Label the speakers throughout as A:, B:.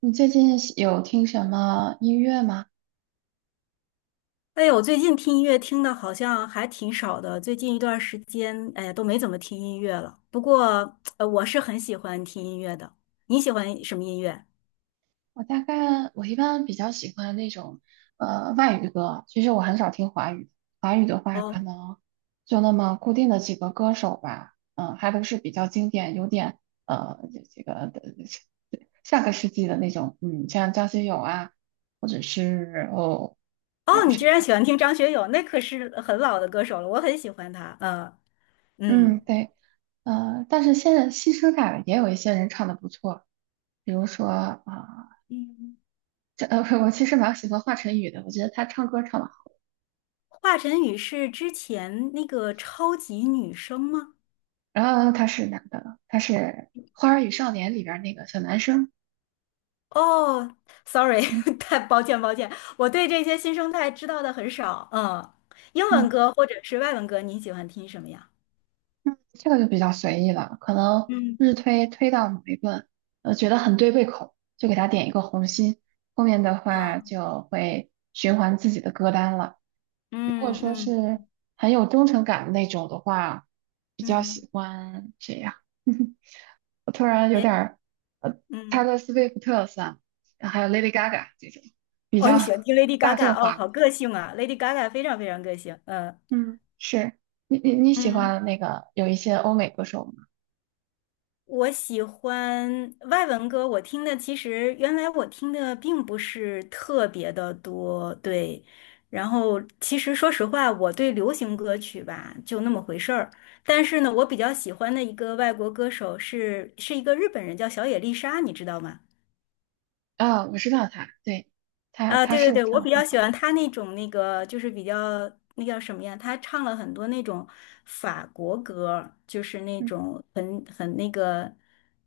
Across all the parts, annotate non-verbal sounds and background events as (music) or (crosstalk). A: 你最近有听什么音乐吗？
B: 哎呦，我最近听音乐听的好像还挺少的，最近一段时间，哎呀，都没怎么听音乐了。不过，我是很喜欢听音乐的。你喜欢什么音乐？
A: 我大概我一般比较喜欢那种外语歌，其实我很少听华语。华语的话，可
B: 哦
A: 能就那么固定的几个歌手吧，嗯，还都是比较经典，有点呃这这个的下个世纪的那种，嗯，像张学友啊，或者是还
B: 哦，
A: 有
B: 你居
A: 谁
B: 然
A: 呢？
B: 喜欢听张学友，那可是很老的歌手了，我很喜欢他。
A: 嗯，
B: 嗯
A: 对，但是现在新生代的也有一些人唱的不错，比如说啊。
B: 嗯，
A: 我其实蛮喜欢华晨宇的，我觉得他唱歌唱得好。
B: 华晨宇是之前那个超级女声吗？
A: 然后他是男的，他是《花儿与少年》里边儿那个小男生。
B: 哦，sorry，
A: 嗯
B: (laughs) 太抱歉抱歉，我对这些新生代知道的很少。嗯，英文
A: 嗯，
B: 歌或者是外文歌，你喜欢听什么呀？
A: 这个就比较随意了，可能
B: 嗯。
A: 日推推到某一个，觉得很对胃口，就给他点一个红心。后面的
B: 啊，
A: 话就会循环自己的歌单了。如果
B: 嗯
A: 说
B: 嗯
A: 是很有忠诚感的那种的话，比较
B: 嗯
A: 喜欢谁呀？(laughs) 我突然有
B: 谁？
A: 点儿，呃
B: 嗯
A: ，Taylor s w 算，还有 Lady Gaga 这种比
B: 哦，你
A: 较
B: 喜欢听 Lady
A: 大
B: Gaga
A: 众
B: 哦，
A: 化的。
B: 好个性啊，Lady Gaga 非常非常个性。嗯，
A: 嗯，是你喜
B: 嗯
A: 欢那个有一些欧美歌手吗？
B: 我喜欢外文歌，我听的其实原来我听的并不是特别的多，对。然后其实说实话，我对流行歌曲吧就那么回事儿。但是呢，我比较喜欢的一个外国歌手是是一个日本人，叫小野丽莎，你知道吗？
A: 啊、我知道他，对，他
B: 啊，
A: 他
B: 对对
A: 是
B: 对，
A: 唱
B: 我
A: 的
B: 比
A: 很
B: 较喜
A: 好。
B: 欢他那种那个，就是比较那叫什么呀？他唱了很多那种法国歌儿就是那
A: 嗯
B: 种很那个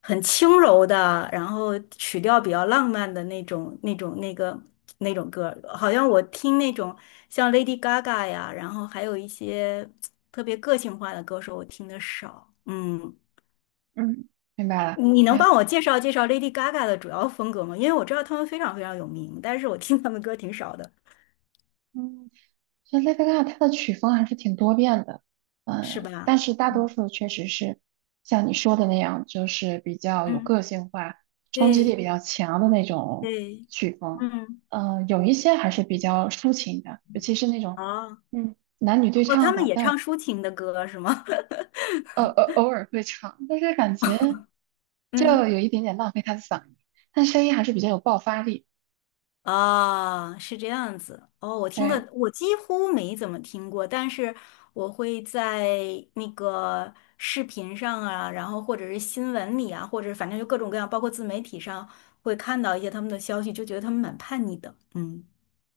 B: 很轻柔的，然后曲调比较浪漫的那种那个那种歌儿好像我听那种像 Lady Gaga 呀，然后还有一些特别个性化的歌手，我听的少。嗯，
A: 嗯，明白了。
B: 你
A: 你
B: 能
A: 还
B: 帮我介绍介绍 Lady Gaga 的主要风格吗？因为我知道他们非常非常有名，但是我听他们歌挺少的。
A: 嗯所以 Lady g a 的曲风还是挺多变的，
B: 是
A: 嗯，但
B: 吧？
A: 是大多
B: 嗯
A: 数确实是像你说的那样，就是比较有
B: 嗯，
A: 个性化、冲击力
B: 对
A: 比较强的那种
B: 对，
A: 曲风。
B: 嗯，
A: 嗯，有一些还是比较抒情的，尤其是那种
B: 哦
A: 嗯男女对
B: 哦，他
A: 唱
B: 们
A: 的，
B: 也唱
A: 但
B: 抒情的歌是吗？(laughs)
A: 偶尔会唱，但是感觉
B: 嗯，
A: 就有一点点浪费他的嗓音，但声音还是比较有爆发力。
B: 啊，是这样子。哦，我听
A: 对，
B: 的我几乎没怎么听过，但是我会在那个视频上啊，然后或者是新闻里啊，或者反正就各种各样，包括自媒体上会看到一些他们的消息，就觉得他们蛮叛逆的。嗯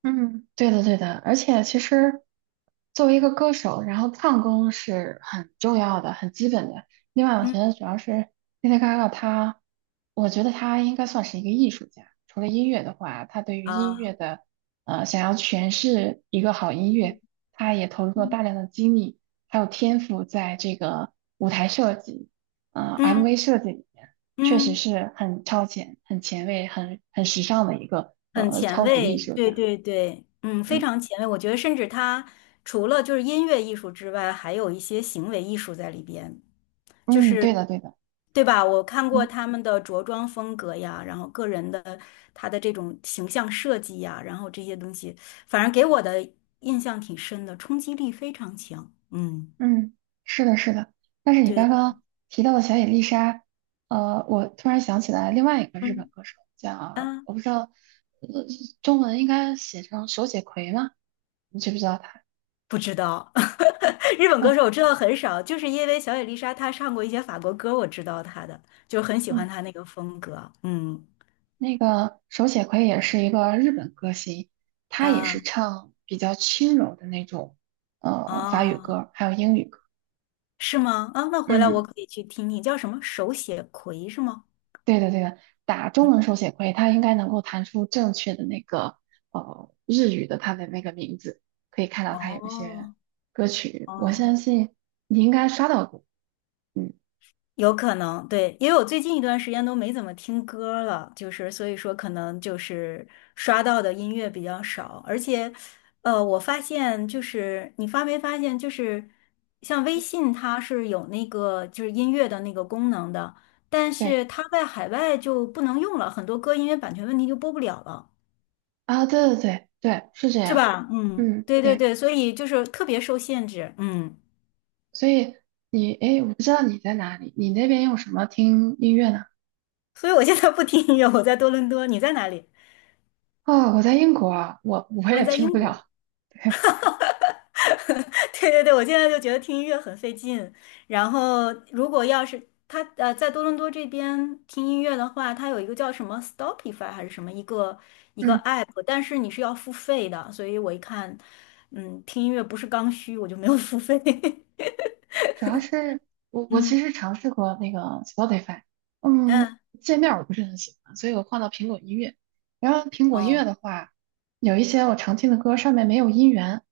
A: 嗯，对的，对的，而且其实作为一个歌手，然后唱功是很重要的、很基本的。另外，我
B: 嗯
A: 觉得主要是 Lady Gaga,她，我觉得她应该算是一个艺术家。除了音乐的话，她对于音乐
B: 啊，
A: 的，想要诠释一个好音乐，她也投入了
B: 嗯
A: 大量的精力，还有天赋在这个舞台设计、MV
B: 嗯
A: 设计里面，确实
B: 嗯。
A: 是很超前、很前卫、很时尚的一个
B: 很前
A: 超级
B: 卫，
A: 艺术
B: 对
A: 家。
B: 对对，嗯，非
A: 嗯
B: 常前卫。我觉得，甚至他除了就是音乐艺术之外，还有一些行为艺术在里边，就
A: 嗯，对
B: 是
A: 的对的，
B: 对吧？我看过
A: 嗯
B: 他们的着装风格呀，然后个人的他的这种形象设计呀，然后这些东西，反正给我的印象挺深的，冲击力非常强。嗯，
A: 嗯，是的是的。但是你刚
B: 对，
A: 刚提到的小野丽莎，我突然想起来另外一个日本
B: 嗯
A: 歌手叫，
B: 啊，
A: 我不知道，呃中文应该写成手写葵吗？你知不知道他？
B: 不知道。(laughs) 日本歌
A: 哦，
B: 手我知道很少，就是因为小野丽莎她唱过一些法国歌，我知道她的，就很喜欢
A: 嗯，
B: 她那个风格。嗯
A: 那个手写葵也是一个日本歌星，他也
B: 啊
A: 是唱比较轻柔的那种，法语
B: 哦，
A: 歌，还有英语歌。
B: 是吗？啊，那回来我
A: 嗯。
B: 可以去听听，叫什么手写葵是吗？
A: 对的，对的，打
B: 嗯，
A: 中文手写会，它应该能够弹出正确的那个日语的它的那个名字，可以看到它有一些
B: 哦
A: 歌曲，我
B: 哦。
A: 相信你应该刷到过。嗯，
B: 有可能，对，因为我最近一段时间都没怎么听歌了，就是所以说可能就是刷到的音乐比较少，而且，我发现就是你发没发现，就是像微信它是有那个就是音乐的那个功能的，但
A: 对
B: 是它在海外就不能用了，很多歌因为版权问题就播不了了，
A: 啊，对对对对，是这
B: 是
A: 样。
B: 吧？嗯，
A: 嗯，
B: 对对
A: 对，
B: 对，所以就是特别受限制，
A: 所以你诶，我不知道你在哪里，你那边用什么听音乐呢？
B: 所以我现在不听音乐，我在多伦多，你在哪里？
A: 哦，我在英国啊，我
B: 嗯，
A: 也
B: 在
A: 听
B: 英
A: 不
B: 国。
A: 了。(laughs) 对，
B: (laughs) 对对对，我现在就觉得听音乐很费劲。然后，如果要是他在多伦多这边听音乐的话，他有一个叫什么 Stopify 还是什么一个一个
A: 嗯。
B: app，但是你是要付费的。所以我一看，听音乐不是刚需，我就没有付费。(laughs)
A: 主要是我
B: 嗯
A: 其实尝试过那个 Spotify,嗯，
B: 嗯，
A: 界面我不是很喜欢，所以我换到苹果音乐。然后苹果音乐
B: 哦
A: 的话，有一些我常听的歌上面没有音源，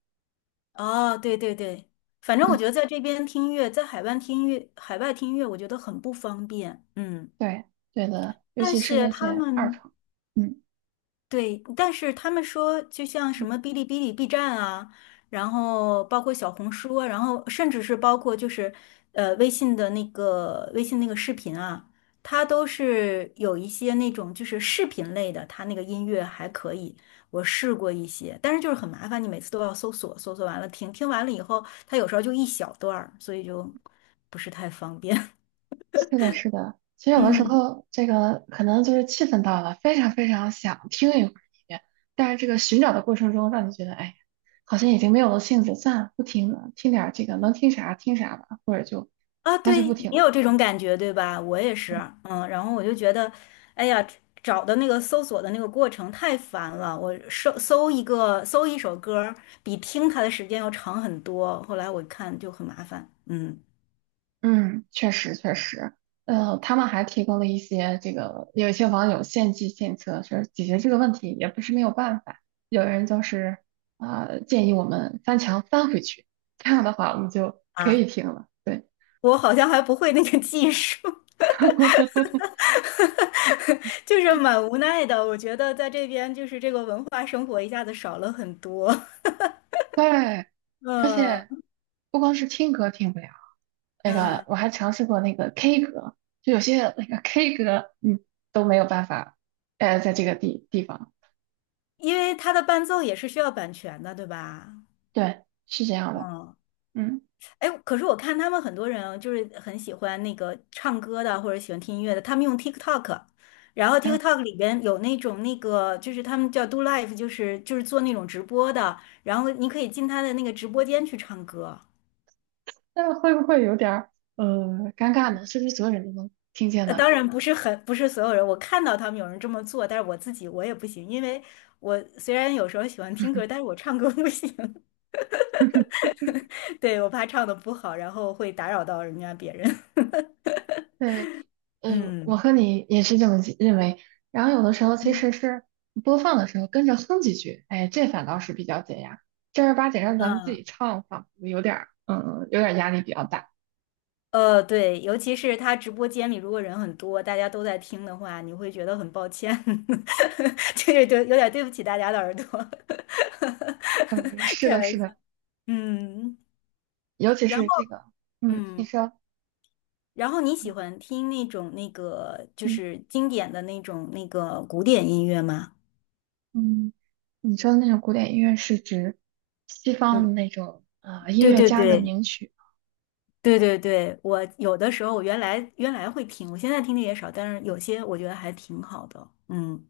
B: 哦，对对对，反正我
A: 嗯，
B: 觉得在这边听音乐，在海外听音乐，海外听音乐，我觉得很不方便。嗯，
A: 对对的，尤
B: 但
A: 其是
B: 是
A: 那
B: 他
A: 些二
B: 们
A: 创，嗯。
B: 对，但是他们说，就像什么哔哩哔哩、B 站啊，然后包括小红书啊然后甚至是包括就是微信那个视频啊，它都是有一些那种就是视频类的，它那个音乐还可以，我试过一些，但是就是很麻烦，你每次都要搜索，搜索完了听，听完了以后，它有时候就一小段儿，所以就不是太方便。
A: 是的，是的。其实
B: (laughs)
A: 有的时
B: 嗯。
A: 候，这个可能就是气氛到了，非常非常想听一会儿音乐，但是这个寻找的过程中，让你觉得，哎，好像已经没有了兴致，算了，不听了，听点儿这个能听啥听啥吧，或者就
B: 啊，
A: 干脆
B: 对，
A: 不听
B: 你
A: 了。
B: 有这种感觉，对吧？我也是，然后我就觉得，哎呀，找的那个搜索的那个过程太烦了，我搜一首歌儿，比听它的时间要长很多。后来我看就很麻烦，
A: 嗯，确实确实。他们还提供了一些这个，有一些网友献计献策，说解决这个问题也不是没有办法。有人就是啊、建议我们翻墙翻回去，这样的话我们就可以
B: 啊，
A: 听了。对。
B: 我好像还不会那个技术，
A: (laughs)
B: (laughs) 就是蛮无奈的。我觉得在这边就是这个文化生活一下子少了很多，
A: 对，
B: (laughs) 嗯
A: 不光是听歌听不了，那个
B: 嗯，
A: 我还尝试过那个 K 歌，就有些那个 K 歌，嗯，都没有办法，在这个地方，
B: 因为它的伴奏也是需要版权的，对吧？
A: 对，是这样的，
B: 嗯。
A: 嗯，
B: 哎，可是我看他们很多人啊就是很喜欢那个唱歌的，或者喜欢听音乐的，他们用 TikTok，然后
A: 然后
B: TikTok 里边有那种那个，就是他们叫 do live，就是做那种直播的，然后你可以进他的那个直播间去唱歌。
A: 那会不会有点儿呃尴尬呢？是不是所有人都能听见呢？
B: 当然不是很不是所有人，我看到他们有人这么做，但是我自己我也不行，因为我虽然有时候喜欢听歌，但是我唱歌不行，(laughs) 对，我怕唱的不好，然后会打扰到人家别人。
A: 对，
B: (laughs)
A: 嗯，我
B: 嗯
A: 和你也是这么记认为。然后有的时候其
B: 嗯，
A: 实是播放的时候跟着哼几句，哎，这反倒是比较解压。正儿八经让咱们自
B: 嗯。
A: 己唱，仿佛有点儿，嗯，有点儿压力比较大。
B: 对，尤其是他直播间里如果人很多，大家都在听的话，你会觉得很抱歉，(laughs) 就是对，有点对不起大家的耳朵，
A: 嗯，
B: (laughs)
A: 是
B: 开
A: 的，是
B: 玩笑。
A: 的，
B: 嗯，
A: 尤其
B: 然后
A: 是这个，嗯，你
B: 嗯，
A: 说，
B: 你喜欢听那种那个就
A: 嗯
B: 是经典的那种那个古典音乐吗？
A: 嗯，你说的那种古典音乐是指西方
B: 嗯，
A: 的那种音
B: 对
A: 乐
B: 对
A: 家的
B: 对
A: 名曲。
B: 对对对，我有的时候我原来原来会听，我现在听的也少，但是有些我觉得还挺好的。嗯，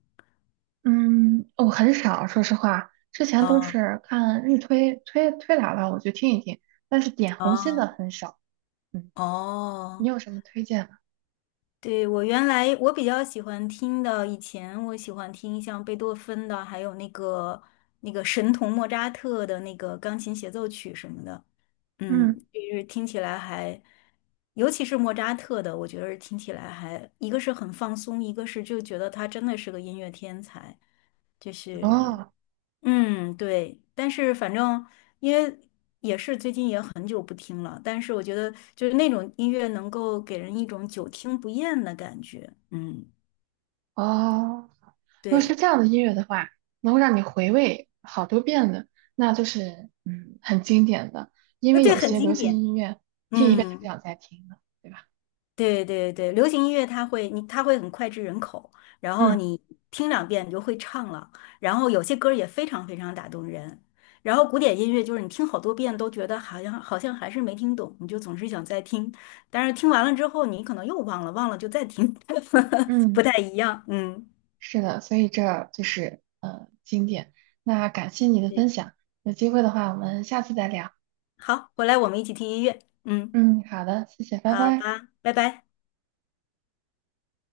A: 嗯，我很少，说实话，之前都
B: 啊
A: 是看日推推来了，我就听一听，但是点红心的
B: 啊
A: 很少。嗯，你
B: 哦。
A: 有什么推荐吗？
B: 对，我原来我比较喜欢听的，以前我喜欢听像贝多芬的，还有那个神童莫扎特的那个钢琴协奏曲什么的，嗯，
A: 嗯，
B: 就是听起来还，尤其是莫扎特的，我觉得是听起来还，一个是很放松，一个是就觉得他真的是个音乐天才，就是
A: 哦
B: 对，但是反正因为也是最近也很久不听了，但是我觉得就是那种音乐能够给人一种久听不厌的感觉。嗯，
A: 哦，如果是
B: 对，
A: 这样的音乐的话，能够让你回味好多遍的，那就是嗯很经典的，因为
B: 对，
A: 有
B: 很
A: 些流
B: 经
A: 行
B: 典。
A: 音乐听一遍就不
B: 嗯。
A: 想再听了，对吧？
B: 对对对，流行音乐它会很脍炙人口，然后
A: 嗯
B: 你听两遍你就会唱了，然后有些歌儿也非常非常打动人。然后古典音乐就是你听好多遍都觉得好像还是没听懂，你就总是想再听，但是听完了之后你可能又忘了，忘了就再听，(laughs) 不
A: 嗯
B: 太一样。嗯，
A: 是的，所以这就是经典。那感谢你的
B: 对
A: 分享，有机会的话我们下次再聊。
B: 好，回来我们一起听音乐。嗯，
A: 嗯，好的，谢谢，拜
B: 好
A: 拜。
B: 吧，拜拜。